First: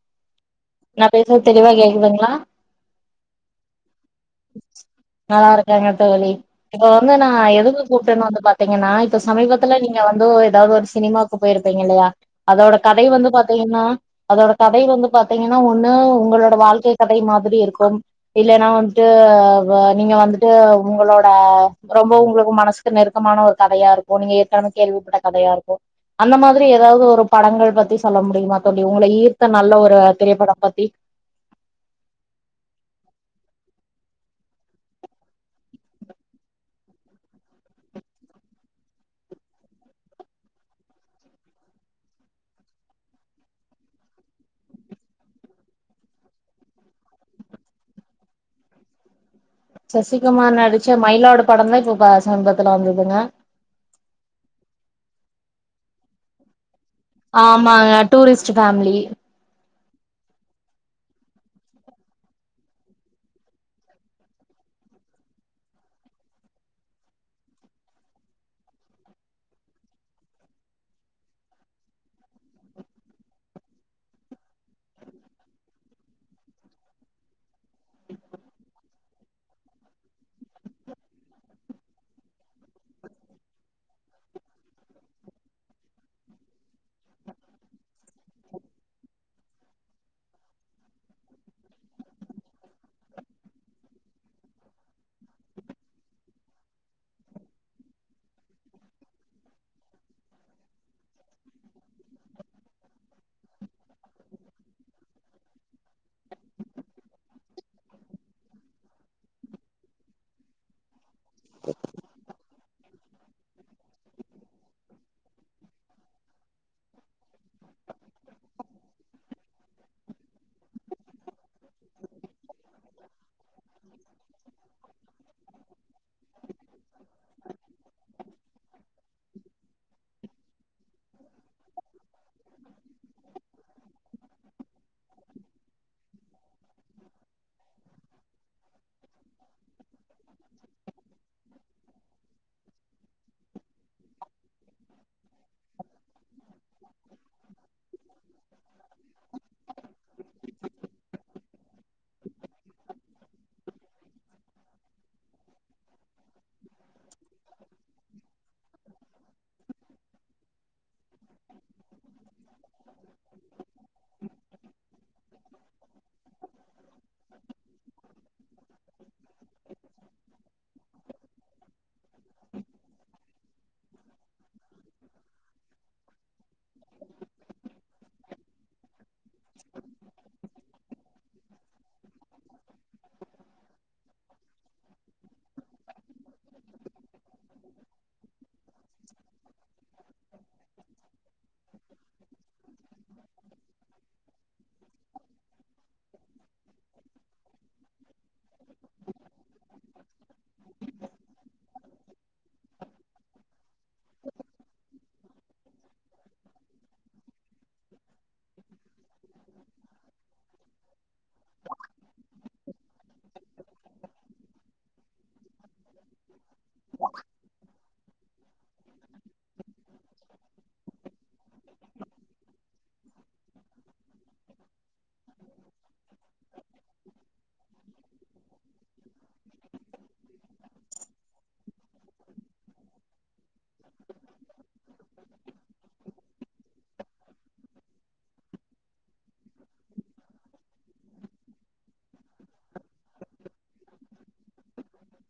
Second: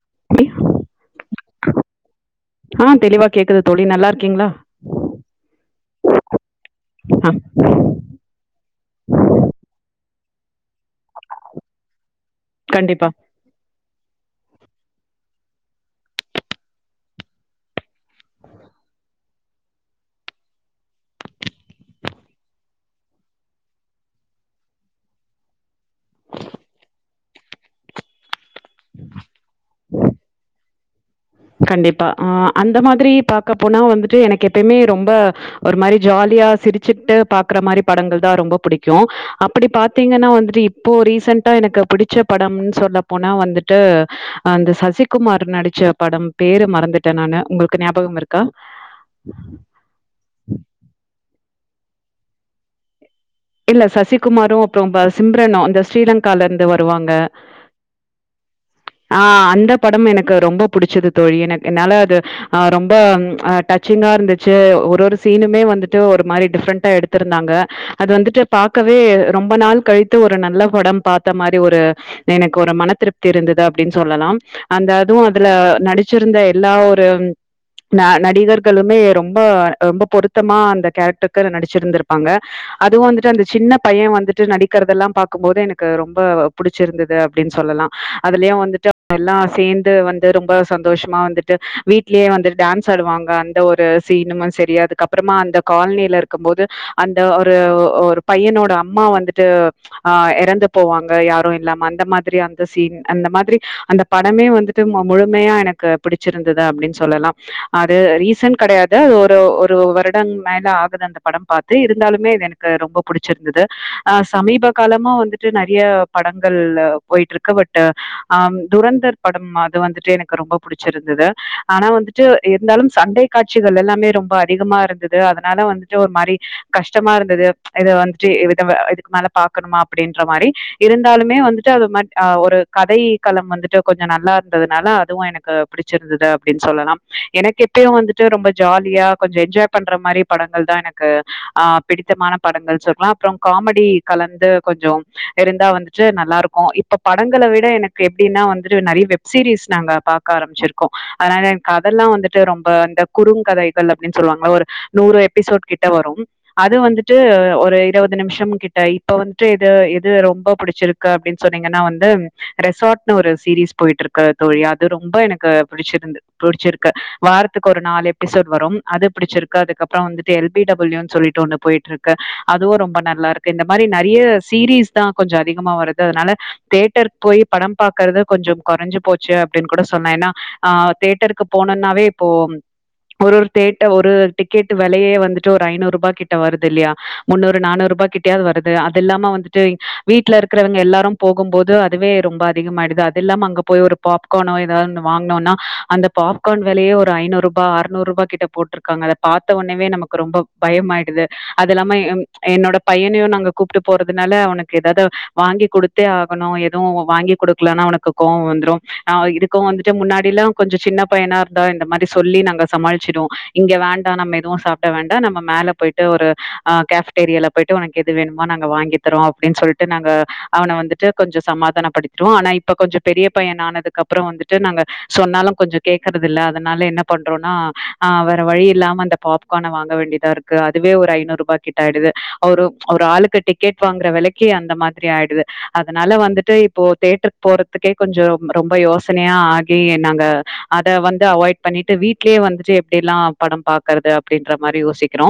[inaudible] நா பேசுறது தெளிவா கேக்குதுங்களா ஆ தெளிவா கேக்குது தோழி நல்லா இருக் நல்லா இருக்கேங்க தோழி இப்ப வந்து நா ஆ எதுக்கு கூப்ட்டேன்னு வந்து பாத்தீங்கன்னா இப்ப சமீபத்துல நீங்க வந்து ஏதாவது ஒரு சினிமாக்கு போயிருப்பீங்க இல்லையா அதோட கதை கண்டிப்பா வந்து பாத்தீங்கன்னா அதோட கதைய வந்து பாத்தீங்கன்னா ஒண்ணு உங்களோட வாழ்க்கை கதை மாதிரி இருக்கும் இல்லேன்னா வந்து ட்டு் நீங்க வந்துட்டு உங்களோட ரொம்ப உங்களுக்கு மனசுக்கு நெருக்கமான ஒரு கதையா இருக்கு நீங்க ஏற்கனவே கேள்விப்பட்ட கதையா இருக்கு அந்த மாதிரி ஏதாவது ஒரு படங்கள் பத்தி சொல்ல முடியுமா தோழி உங்களை ஈர்த்த நல்ல ஒரு திரைப்படம் பத்தி கண்டிப்பா ஆ அந்த மாதிரி பாக்க போனா வந்துட்டு எனக்கு எப்பயுமே ரொம்ப ஒரு மாரி ஜாலியா சிரிச்சுட்டு பாக்குற மாரி படங்கள் தா ரொம்ப பிடிக்கு அப்டி பாத்தீங்கன்னா வந்துட்டு இப்போ ரீசென்ட்டா எனக்கு பிடிச்ச படம்ன்னு சொல்ல போனா வந்துட்டு அந்த சசிகுமார் நடிச்ச படம் பேரு மறந்துட்டே நானு உங்களுக்கு ஞாபகம் இருக்கா சசிகுமார் நடிச்ச மயிலாடு படந்தா இப்ப ப சமீபத்துல வந்ததுங்க இல்ல சசிகுமாரு அப்புற சிம்ரனு அந்த ஸ்ரீலங்காலிருந் ஆமாங்க டூரிஸ்ட் ஃபேமிலி ஆ அந்த படம் எனக்கு ரொம்ப புடிச்சது தோழி எனக் என்னால அது ஆ ரொம்ப ஆ டச்சிங்கா இருந்துச்சு ஒரு ஒரு சீனுமே வந்துட்டு ஒரு மாரி டிஃப்ரெண்ட்டா எடுத்திருந்தாங்க அது வந்துட்டு பாக்கவே ரொம்ப நாள் கழித்து ஒரு நல்ல படம் பாத்த மாரி ஒரு எனக்கு ஒரு மன திருப்தி இருந்தது அப்படின்னு சொல்லலாம் அந்த அதுவு அதுல நடிச்சிருந்த எல்லா ஒரு ந நடிகர்களுமே ரொம்ப ரொம்ப பொருத்தமா அந்த கேரக்டருக்கு நடிச்சிருந்திருப்பாங்க அதுவு வந்துட்டு அந்த சின்ன பைய வந்துட்டு நடிக்கிறதெல்லா பாக்கும்போது எனக்கு ரொம்ப புடிச்சிருந்தது அப்டின்னு சொல்லலா அதுலேயு வந்துட்டு எல்லா சேந்து வந்து ரொம்ப சந்தோஷமா வந்துட்டு வீட்லேயே வந்து டான்ஸ் ஆடுவாங்க அந்த ஒரு சீனுமு சரி அதுக்கப்பறமா அந்த காலனியில இருக்கும்போது அந்த து ஒரு பையனோட அம்மா வந்துட்டு ச் ஆ எறந்து போவாங்க யாரு இல்லாம அந்த மாதிரி அந்த சீன் அந்த மாதிரி அந்த படமே வந்துட்டு முழுமையா எனக்கு பிடிச்சிருந்தது அப்டின்னு சொல்லலாம் அது ரீசன் கடையாது அது ஒரு ஒரு வருடம் மேல ஆகுது அந்த படம் பாத்து இருந்தாலுமே எனக்கு ரொம்ப புடிச்சிருந்தது ஆ சமீப காலமா வந்துட்டு நெறைய படங்கள் போய்ட்டிருக்கு பட் ஆ துரந்தர் படம் அது வந்துட்டு எனக்கு ரொம்ப புடிச்சிருந்தது ஆனா வந்துட்டு இருந்தாலும் சண்டை காட்சிகள் எல்லாமே ரொம்ப அதிகமா இருந்தது அதனால வந்துட்டு ஒரு மாரி கஷ்டமா இருந் ல இது இது வந்துட்டு இதுக் [unintelligible] இதுக்கு மேல பாக்கணுமா அப்புடின்ற மாரி இருந்தாலுமே வந்துட்டு அது மாட் ஆ ஒரு கதைக் களம் வந்துட்டு கொஞ்சோ நல்லா இருந்ததுனால அதுவும் எனக்கு பிடிச்சிருந்துது அப்புடின் சொல்லலாம் எனக் இப்பயும் வந்துட்டு ரொம்ப ஜாலியா கொஞ்ச என்ஜாய் பண்ற மாரி படங்கள் தா எனக்கு ஆ பிடித்தமான படங்கள் சொல்லா அப்புறம் காமெடி கலந்து கொஞ்சோம் இருந்தா வந்துட்டு நல்லாருக்கும் இப்ப படங்கள விட எனக்கு எப்டின்னா வந்துட்டு நறைய வெப் சீரீஸ் நாங்க பாக்க ஆரம்ச்சிருக்கோம் அதனால எனக் அதல்லா வந்துட்டு ரொம்ப இந்த குறுங் கதைகள் அப்புடின்னு சொல்வாங்கல்ல ஒரு நூறு எப்பிசோட் கிட்ட வரும் அது வந்துட்டு ஒரு இருவது நிம்ஷம் கிட்ட இப்போ வந்த்ட்டு இது இது ரொம்ப புடிச்சிருக்கு அப்புடின் சொன்னிங்கன்னா வந்து ரெசார்ட்ன்னு ஒரு சீரீஸ் போயிட்ருக்கு தோழி அத் து ரொம்ப எனக்கு பிடிச்சிருந்து பிடிச்சிருக்கு வாரத்துக்கு ஒரு நாலு எப்பிசோட் வரும் அது புடிச்சிருக்கு அதுக்கப்புறம் வந்துட்டு எல் பி டபள்யூ னு சொல்லிட் போயிட்ருக்கு அதுவு ரொம்ப நல்லாருக்கு இந்த மாரி நெறைய சீரீஸ்தா கொஞ்ச அதிகமா வருது அதனால தியேட்டருக் போயி படம் பாக்கறது கொஞ்சம் கொறஞ்சு போச் சு அப்டின் கூட சொன்னா ஏனா ஆ தேட்டருக்கு போனன்னாவே இப்போ ம் ஒரு ஒர் தேட்ட ஒரு டிக்கெட் வெலையே வந்துட்டு ஒரு ஐநூறுபா கிட் ட வருது இல்லியா முன்னூறு நானூறூபா கிட்டயாவுது வருது அதில்லாம வந்துட்டு வீட்ல இருக்கிறவங்க எல்லாரும் போகும் போது அதுவே ரொம்ப அதிகமாயிடுது அதில்லாம அங்க போய் ஒரு பாப்க்கார்னோ எதோ ஒன்னு வாங்னோனா அந்த பாப்க்கார்ன் வெலையே ஒரு ஐநூறுபா ஆறுநூறுபா கிட்ட போட்ருக்காங்க அத பாத்த ஒன்னேவே நமக்கு ரொம்ப பயம் ஆயிடுது அதில்லாம எங் என்னோட பையனையு நாங்க கூப்ட்டு போறதுனால அவனுக் எதாது வாங்கி குடுத்தே ஆகணு எதுவு வாங்கி குடுக் க்லனா அவனுக்கு கோவ வந்துரு ஆ இதுக்கு வந்துட்டு முன்னாடில்லா கொஞ்ச சின்ன பையனாருந்தா இந்த மாரி சொல்லி நாங்க சமாளிச்சிடுவோ இங்க வேண்டா நம்ம எதுவு சாப்ட வேண்டா நம்ம மேல போயிட் டு ஒரு ஆ கேஃப்டேரியில போயிட்டு வாங் எது வேணுமோ நாங்க வாங்கி தரோ அப்டின் சொல்ட்டு நாங்க அவன வந்துட்டு கொஞ்ச சமாதான படுத்துவோ ஆனா இப்ப கொஞ்ச பெரிய பையன் ஆனதுக்கு அப்புற வந்துட்டு நாங்க சொன்னாலு கொஞ்ச கேக்குறது இல்ல அதனால என்ன பண்றோனா ஆ வேற வழி இல்லாம அந்த பாப்க்கார்ன வாங்க வேண்டிதாருக்கு அதுவே ஒரு ஐநூறுபா கிட்ட ஆயிடுது ஒரு ஒரு ஆளுக்கு டிக்கெட் வாங்குற வெலைக்கி அந்த மாதிரி ஆயிடுது அதனால வந்துட்டு இப்போ தேட்டர்க் போறதுக்கே கொஞ்சோ ரொம்ப யோசனையா ஆகி நாங்க அத வந்து அவாய்ட் பண்ணிட்டு வீட்லயே வந்துட்டு எப்டிலா படம் பாக்கறது அப்டின்ற மாரி யோசிக்குறோ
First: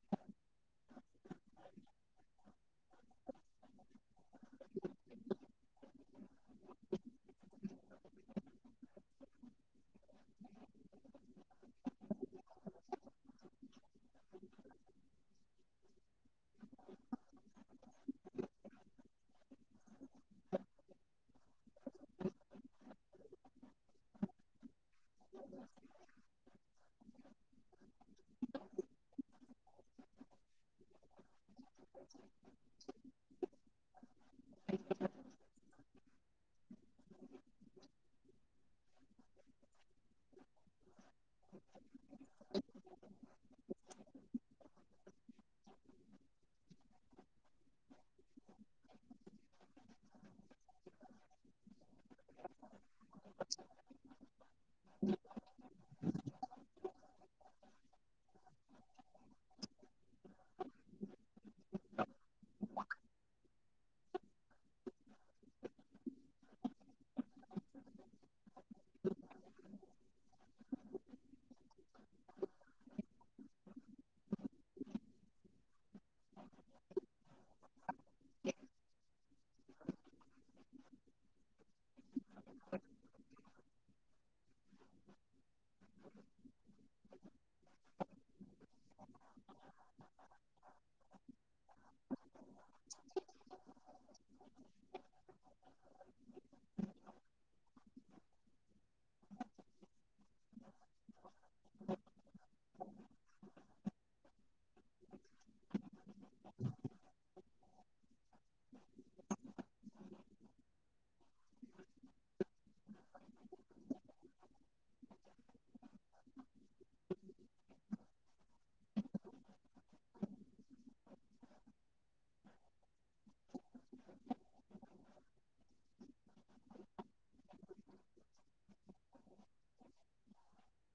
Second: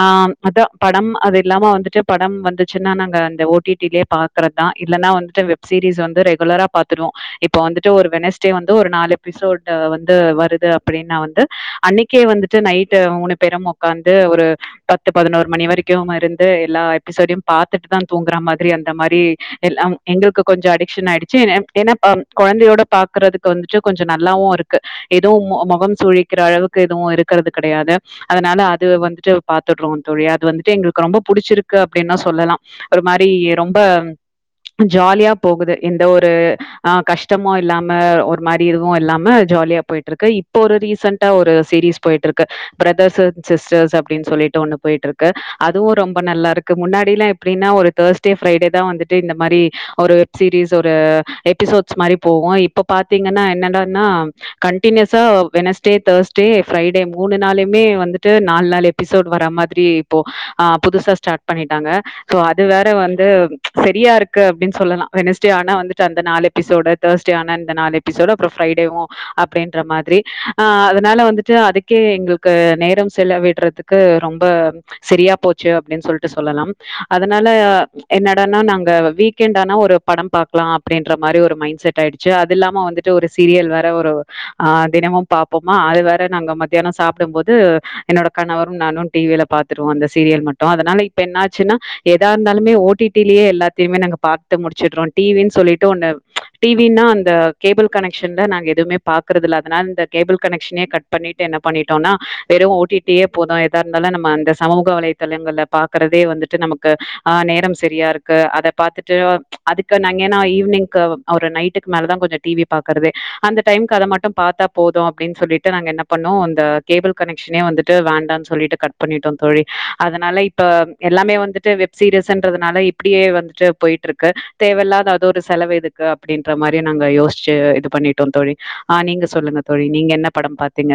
ஆ அதா படம் அதில்லாம வந்துட்டு படம் வந்துச்சுன்னா நாங்க அந்த ஓ டி டி லயே பாக்கறதுதா இல்லனா வந்துட்டு வெப் சீரீஸ் வந்து ரெகுலரா பாத்துருவோ இப்ப வந்துட்டு ஒரு வெனஸ்டே வந்து ஒரு நாலு எபிசோட் வந்து வருது அப்பிடின்னா வந்து அன்னிக்கே வந்துட்டு நைட்டு மூணு பேரும் ஒக்காந்து ஒரு பத்து பதினோர் மணி வரைக்கு இருந்து எல்லா எப்பிசோடயு பாத்துட்டுதா தூங்கறா மாதிரி அந்த மாரி எல்ல எங்களுக்கு கொஞ்ச அடிக்க்ஷன் ஆயிடுச்சு ஏனா ஏன்னா ஆ ப் கொழந்தையோட பாக்குறதுக்கு வந்துட்டு கொஞ்ச நல்லாவு இருக் கு எதுவு மொ மொகம் சுழிக்கிற அளவுக்கு எதுவு இருக்கிறது கெடையாது அதனால அது வந்துட்டு பாத்தர்றோ தோழி அது வந்துட்டு எங்களுக்கு ரொம்ப புடிச்சிருக் க்கு அப்டின்லா சொல்லலா ஒரு மாரி ரொம்ப ஜாலியா போகுது எந்த ஒரு ஆ கஷ்டமோ இல்லாம ஒர் மாரி இதுவு இல்லாம ஜாலியா போயிட்ருக்கு இப்ப ஒரு ரீசன்ட்டா ஒரு சிரீஸ் போயிட்ருக்கு பிரதர்ஸ் அண்ட் சிஸ்டர்ஸ் அப் டின் சொல்லிட்டு ஒன்னு போய்ட்ருக்கு அதுவு ரொம்ப நல்லாருக்கு முன்னாடிலா எப்டின்னா ஒரு தேர்ஸ்டே ஃப்ரைடே தா வந்துட்டு இந்த மாரி ஒரு சீரீஸ் ஒரு எபிசோட் மாரி போகு இப்ப பாத்திங்கனா என்னடான்னா கண்டினியுஸா வெட்னஸ் டே தேர்ஸ்டே ஃபிரைடே மூணு நாளுமே வந்துட்டு நால் நாலு பிசோடு வர மாதிரி இப்போ ஆ புதுசா ஸ்டார்ட் பண்ணிட்டாங்க சோ அது வேற வந்து ம்ச் செரியாருக்கு அப்டின் சொல்லலா வெனஸ்டே ஆனா வந்துட்டு அந்த நாள் எப்பிசோடு தேர்ஸ்டே ஆனா அந்த நாள் எப்பிசோடு அப்புறோ ஃப்ரைடேவு அப்டின்ற மாதிரி ஆ அதனால வந்துட்டு அதுக்கே எங்ளுக்கு நேரம் செலவிட்றதுக் கு ரொம்ப செரியா போச்சு அப்டின் சொல்ட்டு சொல்லலா அதனால என்னடானா நாங்க வீக்கெண்டானா ஒரு பட பாக்கலா அப்டின்ற மாரி ஒரு மைண்ட் செட் ஆய்டுச்சு அதுல்லாம வந்துட்டு ஒரு சீரியல் வேற ஒரு ஆ தினமும் பாப்போமா அது வேற நாங்க மத்யானோ சாப்ட போது என்னோட கணவரு நானு டிவில பாத்துருவோ அந்த சீரியல் மட்டோ அதனால இப்ப என்னாச்சுனா எதாருந்தாலுமே ஓட்டிட்டிலே எல்லாத்தியுமே நாங்க பாத்து முடிச்சிட்றோ டிவின் சொல்லிட்டு ஒன்னு ம்ச் டிவினா அந்த கேபுள் கனெக்க்ஷன்ல நாங்க எதுமே பாக்குறதுல அதனா இந்த கேபிள் கனெக்க்ஷ்னே கட் பண்ணிட் என்ன பண்ணிட்டோனா வெறு ஓட்டிட்டியே போது எதா ருந்தாலு நம்ம அந்த சமூக வலைத்தளங்கல்ல பாக் கறதே வந்துட்டு நமக்கு ஆ நேரம் செரியாருக்கு அத பாத்துட்டு அதுக்கு நாங் எனா ஈவினிங்க்கு ஒரு நைட்டுக்கு மேல தா கொஞ்ச டிவி பாக்குறதே அந்த டைம்க்கு அத மட்டு பாத்தா போது அப்டின் சொல்லிட்டு நாங்க என்ன பண்ணோ அந்த கேபுள் கனெக்க்ஷ்னே வந்து டு வேண்டான் சொல்லிட்டு கட் பண்ணிட்டோ தோழி அதனால இப்ப எல்லாமே வந்துட்டு வெப்சீரீஸ்ன்றத்னால இப்டியே வந்துட்டு போயிட்ருக்கு தேவயில்லாத அது ஒரு செலவேதுக்கு அப்டின்ற மாரி நாங்க யோசிச்சு இது பண்ணிட்டோ தோழி ஆ நீங்க சொல்லுங்க தோழி நீங்க என்ன படோ பாத்தீங்க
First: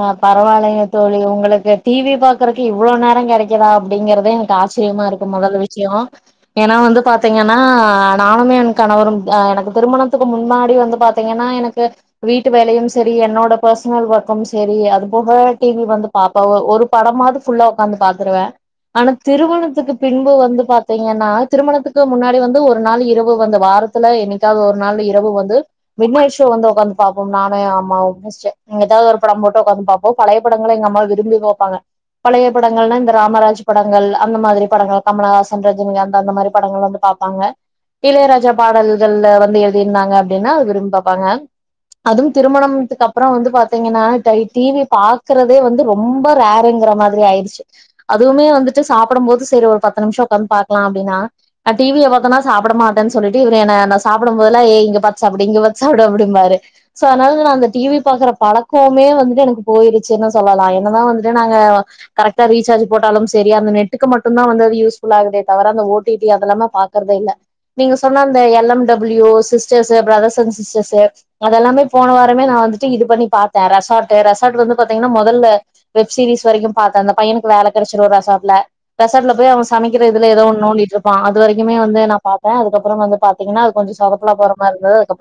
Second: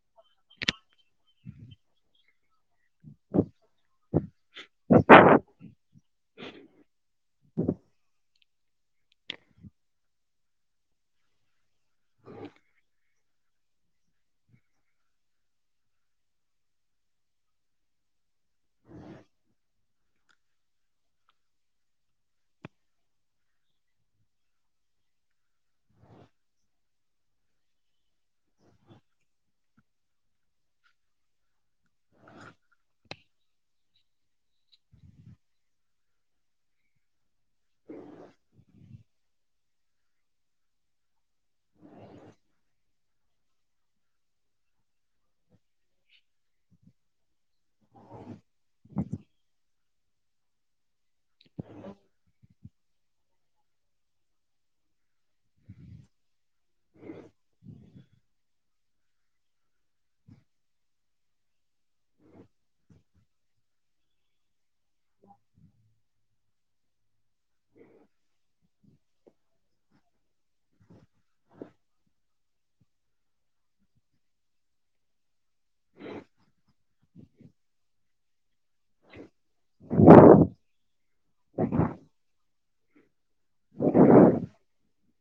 ஆ பரவால்லயே தோழி உங்களுக்கு டிவி பா றக்கு இவ்ளோ நேரோ கெடைக்கிதா அப்டிங்கிறதே எனக்காச்சியமாருக்கு மொதல விஷ்யோ ஏனா வந்து பாத்து த்திங்கனா நானுமே என் கணவரும் எனக்கு திருமணத்துக்கு முன்னாடி வந்து பாத்திங்கனா எனக்கு வீட்டு வேலையும் செரி என்னோட பர்ஸ்னல் ஒர்க் ம் சேரி அது போக டிவி வந்து பாப்போ ஒரு படமாது ஃபுல்லா ஒக்காந்து பாத்துருவே ஆனா திருமணத்துக்கு பின்பு வந்து பாத்தீங்கன்னா திருமணத்துக்கு முன்னாடி வந்து ஒரு நாள் இரவு வந்து வாரத்துல என்னிக்காவது ஒரு நாள் இரவு வந்து மிட் நைட் ஷோ வந்து ஒக்காந்து பாப்போ நானு ஏன் அம்மாவு [unintelligible] ங்கட்ட ஒரு படொ போட்டு ஒக்காந்து பாப்போ பழய படங்கள எங்கம்மா விரும்பி பாப்பாங்க பழய படங்கள்னா இந்த ராமராஜ் படங்கள் அந்த மாதிரி படங்கள் கமலஹாசன் ரஜினிகாந்த் அந்த மாதிரி படங்கள் வந்து பாப்பாங்க இளையராஜா பாடல்கள் வந்து எழுதிருந்தாங்க அப்டின்னா விரும்பி பாப்பாங்க அதுவு திருமணம்த்துக்கு அப்ற வந்து பாத்திங்கன்னா டை டிவி பாக்குறத் தே வந்து ரொம்ப ராரூங்குற மாதிரி ஆய்டிச்சு அதுவுமே வந்துட்டு சாப்படம்போது சேரி ஒரு பத் த்து நிமிஷோ உக்காந்து பாக்லா அப்டினா நா டிவிய பாத்தனா சாப்ட மாட்டே சொல்லிட்டு இவுரு என்ன நா சாப்டம்போதுலா ஏய் இங்க பாத்து சாப்டு இங்க பாத் சாப்டு அப்டிம்பாரு சோ அனால அந்த டீவீ பாக்ற பழக்கோ மே வந்துட்டு எனக்கு போயிருச்சுன்னு சொல்லலா என்னதா வந்துட்டு நாங்க கரெக்டா ரீசார்ஜ் போட்டாலு செரி அது நெட்டுக்கு மட்டு தான் அது வந்து யூஸ் ஃபுல்லாகுதே தவர அந்த ஓட்டீட்டீ அதலா பாக்குறதே இல்ல நீங்க சொன்ன அந்த L M W sisters brothers and sisters அதெல்லாமே போன வாரமே நா வந்துட்டு இது பண்ணி பாத் ரெசார்ட் ரெசார்ட் வந்து பாத்திங்னா மொதல்ல வெப்சீரிஸ் வரைக்கு பாத்த அந்த பையனுக்கு வேலை கெடச்சுரு ரெசார்ட்ல ரெசார்ட்ல போய் அவ சமைக்கிற இதுல ஏதோ நோன்டிட்டு இருப்பா அது வரைக்குமே வந்து நா பா த்த அதுக்கப்புற வந்து பாத்திங்கனா அது கொஞ்சோ சொதப்பலா போறமாரி இருந்துது அதுக்கப்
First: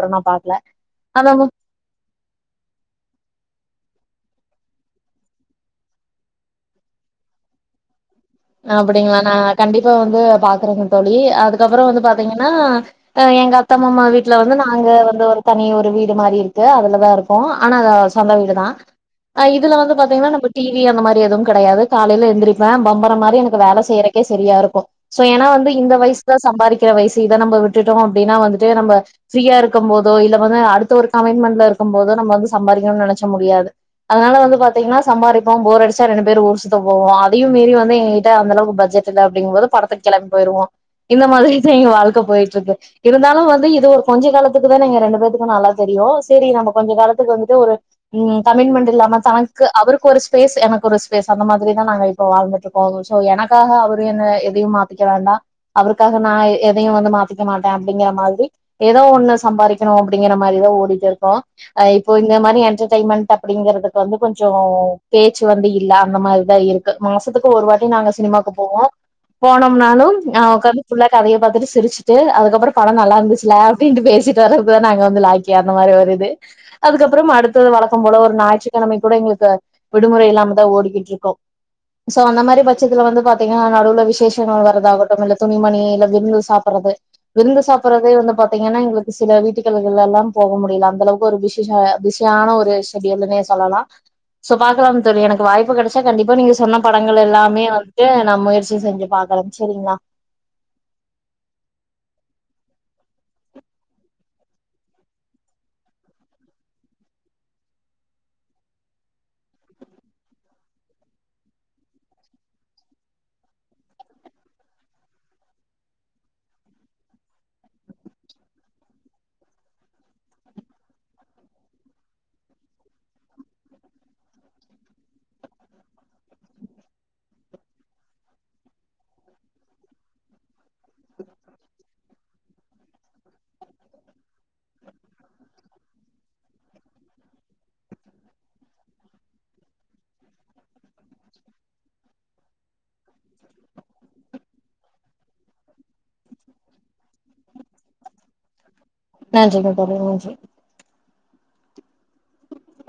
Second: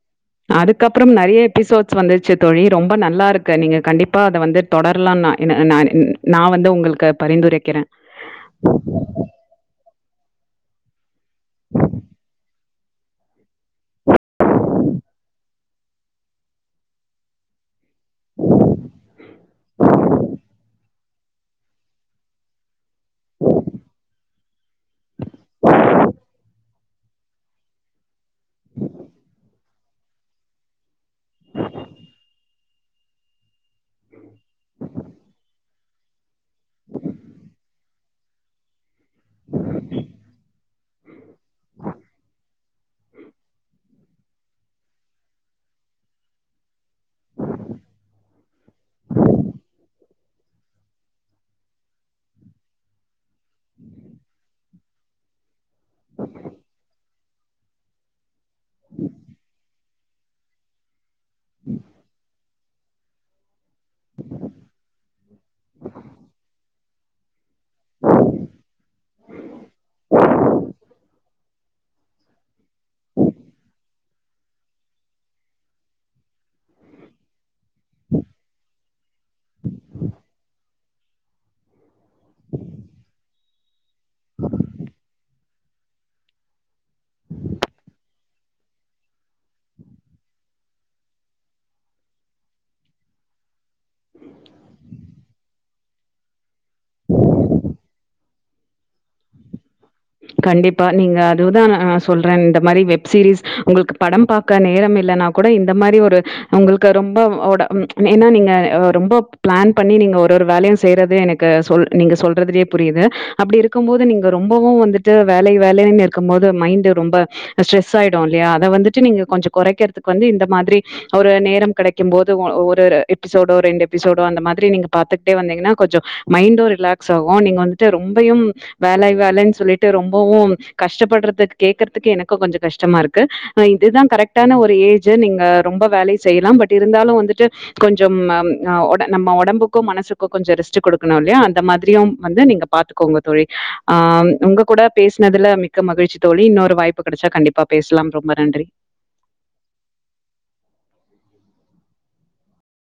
அதுக்கப்பறம் நெறையா எபிசோட்ஸ் வந்துட்ச்சு தோழி ரொம்ப நல்லாருக் கு நீங்க கண்டிப்பா அத வந்து தொடரலா நா ன்னு நான் ன் நா வந்து உங்களுக்கு பரிந்துரைக்கிறே அப்டிங்களா நா கண்டிப்பா வந்து பாக்குறேங்க தோழி அதுக்கப்புறோ வந்து பாத்தீங்கன்னா அ எங்க அத்த மாமா வீட்டுல வந்து நாங்க வந்து ஒரு தனி ஒரு வீடு மாரி இருக்கு அதுலதா இருக்கோ ஆனா சொந்த வீடுதா இதுல வந்து பாத்தீங்கன்னா நம்ம டி வி அந்த மாரி எது கெடையாது காலைல எந்திரிப்பே பம்பர மாரி எனக்கு வேலை செய்யறக்கே செரியா இருக்கு சோ ஏன வந்து இந்த வயசு தா சம்பாரிக்கிற வயசு இத நம்மா விட்டுட்டோ அப்டினா வந்துடு நம்ப ப்ரியா இருக்கு போதோ இல்ல வந்து அடுத்தொரு கமிட்மெண்ட்ல இருக்கும்போதோ நம் வந்து சம்பாரிக்கணு நென ச்சா முடியாது அதனால வந்து பாத்தீங்னா சம்பாரிப்போம் போர் அடிச்சா ரெண்டு பேர் ஊர் சுத்த போவோ அதையு மீறி வந்தி த அந்தளவு பட்ஜெட் இருந்த அப்டிங்கு போது படத்துக் கிளம்பி போயிருவோ இந்த மாதிரிதே வாழ்க போயிட்டு இருக்கு இருந்தாலு வந்து இது ஒரு கொஞ்ச காலத்துக்கு தானே நாங்க ரெண்டு பேர்த்துக்கு நல்லா தெரியு சேரி நம்ம கொஞ்ச காலத்துக்கு வந்துட்டு ஒரு ம் கமிட்மண்ட் இல்லாம தான்க்கு அவருக்கொரு பேஸ் எனக்கு ஒரு ஸ்பேஸ் அந்த மாதிரிதா நாங்க இப்போ வாழ்ந்துட்டுருக்கோ சோ எனக்காக அவரும் என்ன எதையும் மாத்திக்க வேண்டா அவருக்காக நா எதையு வந்து மாத்திக்க மாட்டே அப்படிங்கிற மாதிரி ஏதோ ஒண்ணு சம்பாரிக்குணு அப்படிங்கிற மாதிரிதா ஓடிட்டு இருக்கோ இப்போ இந்த மாரி என்டர்டெய்மெண்ட் அப்டிங்கிறதுக்கு வந்து கொஞ்சோ பேச்சு வந்து இல்ல அந்த மாரிதா இருக் கு மாசத்துக்கு ஒரு வாட் சிரிச்சிட்டு அதுக்கப்றோ பட நல்லாருந்துசுல அப்படின் பேசிட்டு பேசிட்டு வரதுக்கு தா நாங்க வந்து லாய்க்கி அந்த மாரி ஒரு இது அதுக்கப்புறம் அடுத்து வழக்கம் போல ஒரு ஞாயிற்று கிழமை கூட எங்களுக்கு விடுமுறை இல்லாமதா ஓடிக்கிட்டுருக்கோ சோ அந்த மாரி பா [unintelligible] வந்து பாத்தீங்கனா நடுவுல விசேஷங்கள் வர்றதாகட்டு இல்ல துணிமணி இல்ல விருந்து சாப்டுறது விருந்து சாப்பாட்றதே வந்து பாத்தீங்கனா எங்களுக்கு சில வீட்டுகளு எல்லாம் போக முடியல அந்த அளவுக்கு ஒரு பிசிச பிஸியானா ஒரு ஷேடுல்லுனே சொல்லலா சோ பாக்கலா தோழி எனக்கு வாய்ப்பு கிடைச்சா கண்டிப்பா நீங்க சொன்ன படங்கலெல்லாமே [unintelligible] நா முயற்சி செஞ்சு பாக்கறன் செரிங்களா கண்டிப்பா நீங்க அதுதா நா சொல்றேன் இந்த மாரி வெப்சீரிஸ் உங்களுக்கு படம் பாக்க நேரம் இல்லன்னா கூட இந்த மாரி ஒரு உங்களுக்கு ரொம்ப ஒட மெயினா நீங்க ரொம்ப பிளான் பண்ணி நீங்க ஒரு ஒரு வேலையு‌ செய்யறது எனக்கு சொல் நீங்க சொல்றதுலே புரியுது அப்படி இருக்கும் போது நீங்க ரொம்பவு வந்துட் டு வேலை வேலைன் இரு போது மைன்டு ரொம்ப ஸ்ட்ரெஸ் ஆய்டும்ல்லயா அத வந்துட்டு நீங்க கொஞ்ச குறைக்கறதுக்கு வந்து இந்த மாதிரி ஒரு நேரம் கெடைக்கும் போத ஒ ஒரு எப்பிசோடோ ரெண்டு எப்பிசோடோ அந்த மாதிரி பாத்துடே வந்தீங்கன்னா கொஞ்சம் மைண்டு ரிலாக்ஸ் ஆகும் நீங்க வந்துட்டு ரொம்பயும் வேலை வேலைன்னு சொல்லி ட்டு ரொம்பவு கஷ்டப்படுறது கேக்றதுகே எனக்கு கொஞ்ச கஷ்டமா இருக்கு இதுதான் கரெக்டான ஒரு ஏஜ் நீங்க ரொம்ப வேலயு செய்லாம் பட் இருந்தாலு வந்துட்டு கொஞ்சம் அம் அ ஓட நம்ம உடம்புக்கும் மனசுக்கு கொஞ்ச ரெஸ்ட் கொடுக்கனுல்லையா அந்த மாதிரியும் வந்து நீங்க பாத்துக்கோங்க தோழி ஆம் உங்க கூட பேஸ்னதுல மிக்க மகிழ்ச்சி தோழி இன்னொரு வாய்ப்பு கிடச்சா கண்டிப்பா பேஸ்லாம் ரொம்ப நன்றி நன்றிங்க தோழி நன்றி